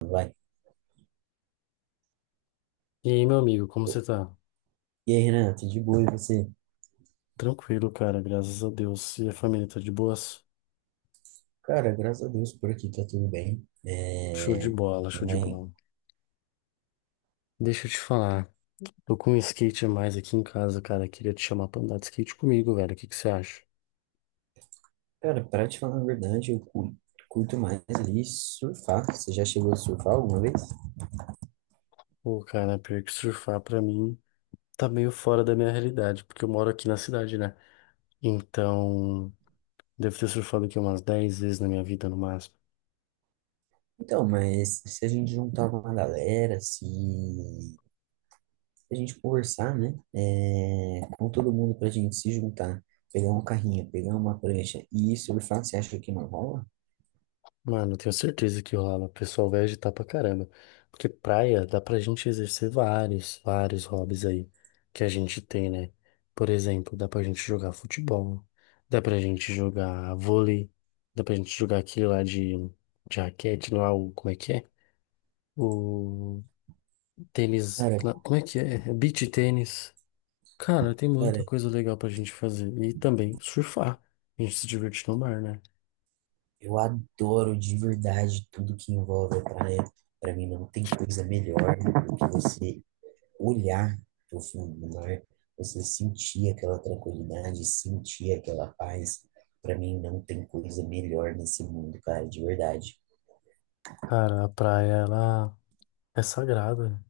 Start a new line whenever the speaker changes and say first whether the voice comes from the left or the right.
right: Vai.
left: E aí, meu amigo, como você tá?
right: E aí, Renan, tudo de boa e você?
left: Tranquilo, cara, graças a Deus. E a família tá de boas?
right: Cara, graças a Deus por aqui tá tudo bem.
left: Show de bola,
right: Minha
left: show de
right: mãe,
left: bola. Deixa eu te falar, tô com um skate a mais aqui em casa, cara. Queria te chamar pra andar de skate comigo, velho. O que que você acha?
right: cara, pra te falar a verdade, curto mais ali surfar. Você já chegou a surfar alguma vez?
left: Pô, cara, pior que surfar pra mim tá meio fora da minha realidade, porque eu moro aqui na cidade, né? Então, devo ter surfado aqui umas 10 vezes na minha vida no máximo.
right: Então, mas se a gente juntar uma galera, se a gente conversar, né? Com todo mundo pra gente se juntar, pegar um carrinho, pegar uma prancha e surfar, você acha que não rola?
left: Mano, eu tenho certeza que rola. O pessoal vai agitar pra caramba. Porque praia dá pra gente exercer vários, vários hobbies aí que a gente tem, né? Por exemplo, dá pra gente jogar futebol, dá pra gente jogar vôlei, dá pra gente jogar aquele lá de raquete, não é o, como é que é? O tênis,
right: Cara,
left: como é que é? É Beach tênis. Cara, tem
right: cara.
left: muita coisa legal pra gente fazer. E também surfar. A gente se divertir no mar, né?
right: Eu adoro de verdade tudo que envolve a praia. Para mim não tem coisa melhor do que você olhar para fundo do mar, você sentir aquela tranquilidade, sentir aquela paz. Para mim não tem coisa melhor nesse mundo, cara, de verdade.
left: Cara, a praia, ela é sagrada.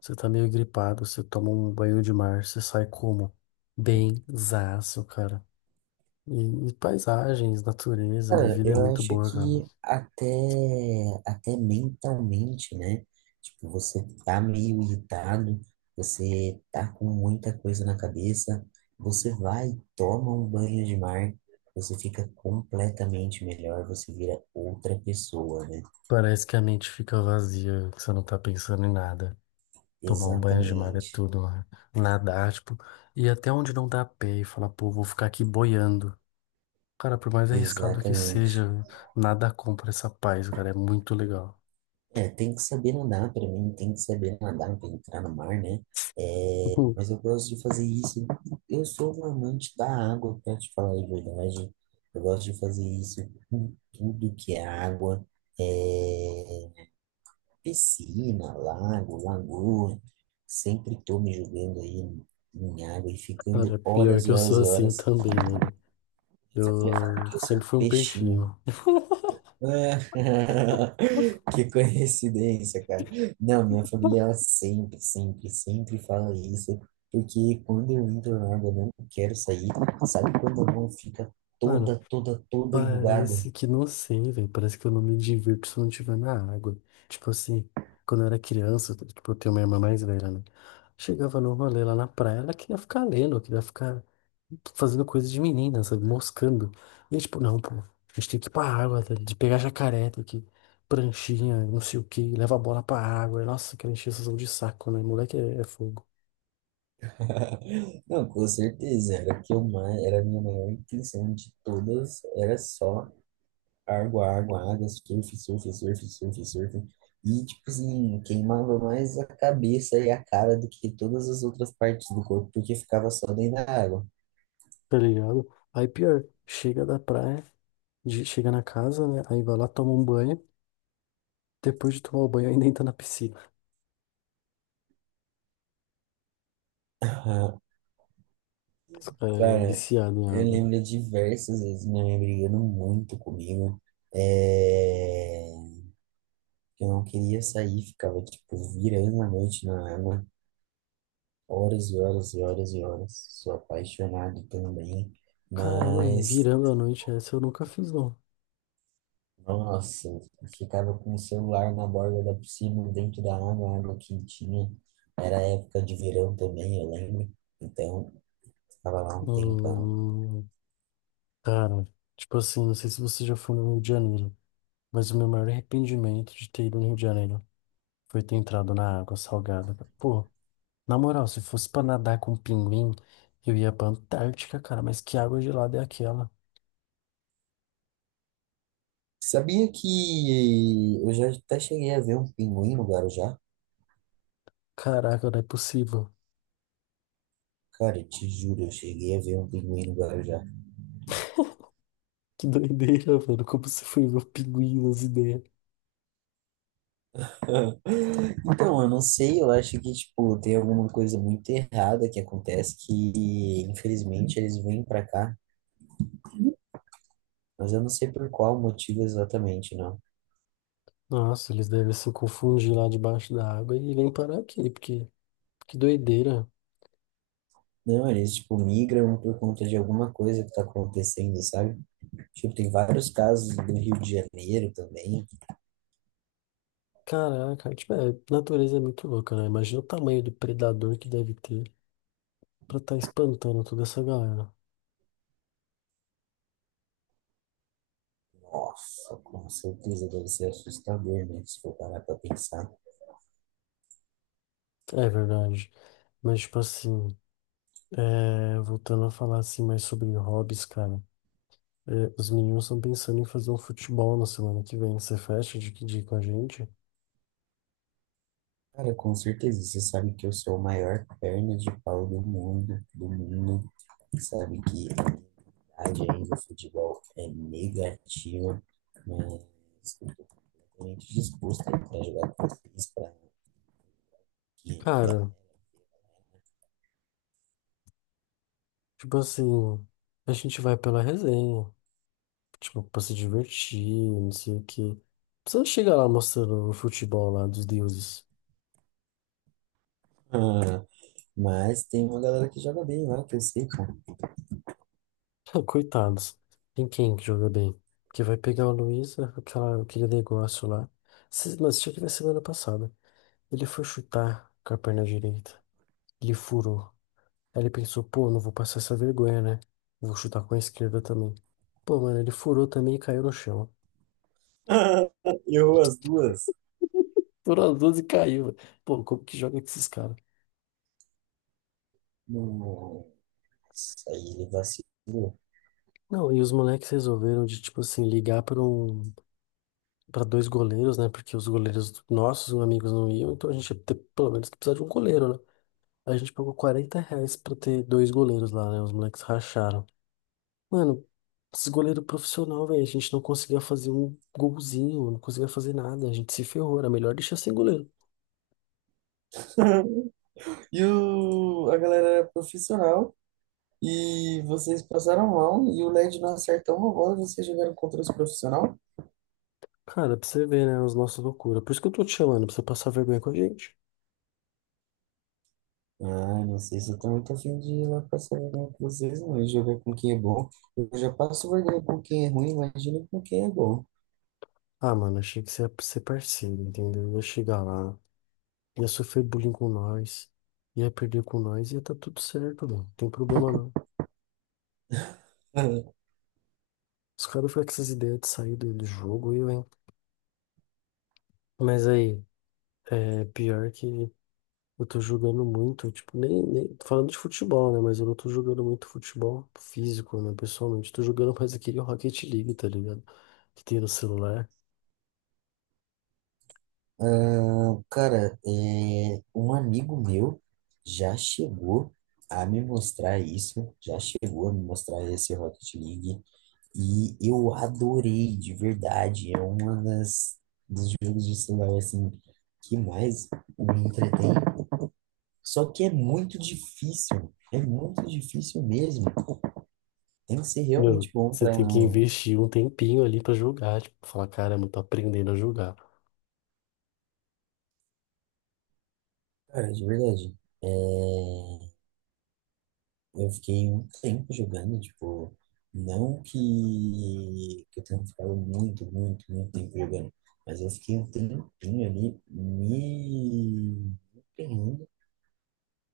left: Você tá meio gripado, você toma um banho de mar, você sai como? Bem zaço, cara. E paisagens, natureza, a
right: Cara,
left: vida é
right: eu
left: muito
right: acho
left: boa, cara.
right: que até mentalmente, né? Tipo, você tá meio irritado, você tá com muita coisa na cabeça, você vai, toma um banho de mar, você fica completamente melhor, você vira outra pessoa, né?
left: Parece que a mente fica vazia, que você não tá pensando em nada. Tomar um banho de mar é
right: Exatamente,
left: tudo, né? Nadar, tipo, ir até onde não dá pé e falar, pô, vou ficar aqui boiando. Cara, por mais arriscado que
right: exatamente.
left: seja, nada compra essa paz, cara, é muito legal.
right: É, tem que saber nadar para mim, tem que saber nadar para entrar no mar, né? É,
left: Pô,
right: mas eu gosto de fazer isso. Eu sou um amante da água, para te falar a verdade. Eu gosto de fazer isso com tudo que é água, é, piscina, lago, lagoa. Sempre tô me jogando aí em água e ficando
left: cara, pior
right: horas
left: que
right: e
left: eu
right: horas
left: sou
right: e
left: assim
right: horas.
left: também, né?
right: Minha família fala
left: Eu
right: que eu sou
left: sempre
right: um
left: fui um
right: peixinho.
left: peixinho.
right: Ah, que coincidência, cara. Não, minha família ela sempre fala isso, porque quando eu entro na água, eu não quero sair. Sabe quando a mão fica
left: Mano,
right: toda enrugada?
left: parece que não sei, velho. Parece que eu não me divirto se eu não estiver na água. Tipo assim, quando eu era criança, tipo, eu tenho uma irmã mais velha, né? Chegava no rolê lá na praia, ela queria ficar lendo, queria ficar fazendo coisa de menina, sabe? Moscando. E eu, tipo, não, pô, a gente tem que ir pra água, tá? De pegar jacaré, tem que pranchinha, não sei o quê, leva a bola pra água. E, nossa, aquela encheção de saco, né? Moleque é fogo,
right: Não, com certeza, era o que era a minha maior intenção de todas, era só água, água, água, surf, surf, surf, surf, surf. E, tipo assim, queimava mais a cabeça e a cara do que todas as outras partes do corpo, porque ficava só dentro da água.
left: tá ligado? Aí pior, chega da praia, chega na casa, né? Aí vai lá, toma um banho. Depois de tomar o banho, ainda entra na piscina.
right: Ah,
left: É,
right: cara,
left: viciado em
right: eu
left: água.
right: lembro de diversas vezes minha mãe brigando muito comigo. É... Eu não queria sair, ficava, tipo, virando a noite na água, horas e horas e horas e horas. Sou apaixonado também,
left: Caramba, e
right: mas.
left: virando a noite, essa eu nunca fiz, não.
right: Nossa, eu ficava com o celular na borda da piscina, dentro da água, a água quentinha. Era época de verão também, eu lembro. Então, ficava lá um tempão.
left: Hum, Cara, tipo assim, não sei se você já foi no Rio de Janeiro, mas o meu maior arrependimento de ter ido no Rio de Janeiro foi ter entrado na água salgada. Pô, na moral, se fosse pra nadar com pinguim, eu ia pra Antártica, cara, mas que água gelada é aquela?
right: Sabia que eu já até cheguei a ver um pinguim no Guarujá?
left: Caraca, não é possível.
right: Cara, eu te juro, eu cheguei a ver um pinguim no Guarujá.
left: Que doideira, mano, como você foi ver o pinguim nas ideias.
right: Então, eu não sei, eu acho que, tipo, tem alguma coisa muito errada que acontece que, infelizmente, eles vêm pra cá, mas eu não sei por qual motivo exatamente, não.
left: Nossa, eles devem se confundir lá debaixo da água e vêm parar aqui, porque que doideira.
right: Não, eles, tipo, migram por conta de alguma coisa que tá acontecendo, sabe? Tipo, tem vários casos do Rio de Janeiro também.
left: Caraca, tipo, a natureza é muito louca, né? Imagina o tamanho do predador que deve ter pra estar espantando toda essa galera.
right: Nossa, com certeza deve ser assustador, né? Se for parar pra pensar.
left: É verdade. Mas, tipo assim, voltando a falar assim mais sobre hobbies, cara. Os meninos estão pensando em fazer um futebol na semana que vem. Você fecha de que dia com a gente?
right: Cara, com certeza, você sabe que eu sou a maior perna de pau do mundo, do mundo. Sabe que a minha idade ainda, o futebol é negativa, mas eu tô completamente disposto a ir pra jogar com vocês, pra que ainda...
left: Cara, tipo assim, a gente vai pela resenha. Tipo, pra se divertir, não sei o quê. Você não chega lá mostrando o futebol lá dos deuses.
right: Ah, mas tem uma galera que joga bem lá, que eu sei, pô.
left: Coitados. Tem quem que joga bem? Porque vai pegar o Luiz, aquela, aquele negócio lá. Mas tinha que ver semana passada. Ele foi chutar com a perna direita. Ele furou. Aí ele pensou, pô, não vou passar essa vergonha, né? Vou chutar com a esquerda também. Pô, mano, ele furou também e caiu no chão.
right: Errou as duas.
left: Furou as duas e caiu. Pô, como que joga com esses caras?
right: Nossa, aí ele vacilou.
left: Não, e os moleques resolveram de, tipo assim, ligar para dois goleiros, né? Porque os goleiros nossos, amigos, não iam, então a gente ia ter pelo menos que precisar de um goleiro, né? A gente pagou R$ 40 pra ter dois goleiros lá, né? Os moleques racharam. Mano, esses goleiros profissional, velho, a gente não conseguia fazer um golzinho, não conseguia fazer nada, a gente se ferrou, era melhor deixar sem goleiro.
right: A galera era profissional. E vocês passaram mal e o LED não acertou uma bola e vocês jogaram contra os profissional?
left: Cara, pra você ver, né? As nossas loucuras. Por isso que eu tô te chamando, pra você passar vergonha com a gente.
right: Ah, não sei se eu tô muito afim de ir lá passar vergonha com vocês, não. Eu jogar com quem é bom. Eu já passo vergonha com quem é ruim, imagina com quem é bom.
left: Ah, mano, achei que você ia ser parceiro, entendeu? Ia chegar lá, ia sofrer bullying com nós, ia perder com nós, ia tá tudo certo, mano. Não tem problema não. Os caras ficam com essas ideias de sair do jogo, eu, hein? Mas aí, é pior que eu tô jogando muito, tipo, nem tô falando de futebol, né? Mas eu não tô jogando muito futebol físico, né? Pessoalmente, tô jogando mais aquele Rocket League, tá ligado? Que tem no celular.
right: Ah, cara, é, um amigo meu já chegou a me mostrar isso, já chegou a me mostrar esse Rocket League e eu adorei de verdade. É uma das dos jogos de celular assim que mais me entretém. Só que é muito difícil mesmo. Tem que ser realmente
left: Meu,
right: bom
left: você
right: para,
left: tem que investir um tempinho ali pra jogar, tipo, falar, caramba, tô aprendendo a jogar.
right: cara, de verdade. É, eu fiquei um tempo jogando, tipo, não que eu tenha ficado muito tempo jogando, mas eu fiquei um tempinho ali me empenhando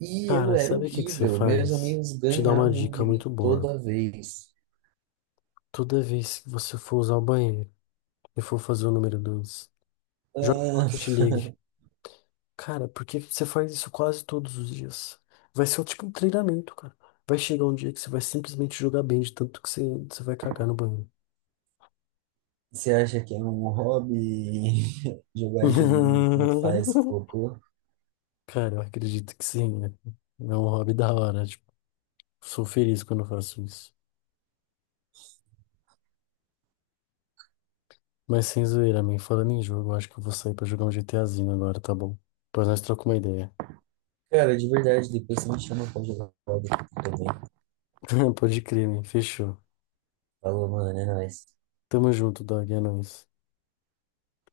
right: e eu
left: Cara,
right: era
left: sabe o que que você
right: horrível. Meus
left: faz?
right: amigos
left: Te dá uma
right: ganhavam
left: dica
right: de mim
left: muito boa.
right: toda vez.
left: Toda vez que você for usar o banheiro e for fazer o número 2, joga Rocket
right: Ah,
left: League. Cara, por que que você faz isso quase todos os dias? Vai ser tipo um treinamento, cara. Vai chegar um dia que você vai simplesmente jogar bem de tanto que você vai cagar no banheiro.
right: você acha que é um hobby jogar joguinho enquanto faz cocô?
left: Cara, eu acredito que sim, né? É um hobby da hora, tipo, sou feliz quando eu faço isso. Mas sem zoeira, man, falando em jogo, eu acho que eu vou sair pra jogar um GTAzinho agora, tá bom? Depois nós trocamos uma ideia.
right: Cara, de verdade, depois você me chama pra jogar hobby também.
left: Pode crer, man, fechou.
right: Falou, mano, é nóis.
left: Tamo junto, Dog, é nóis.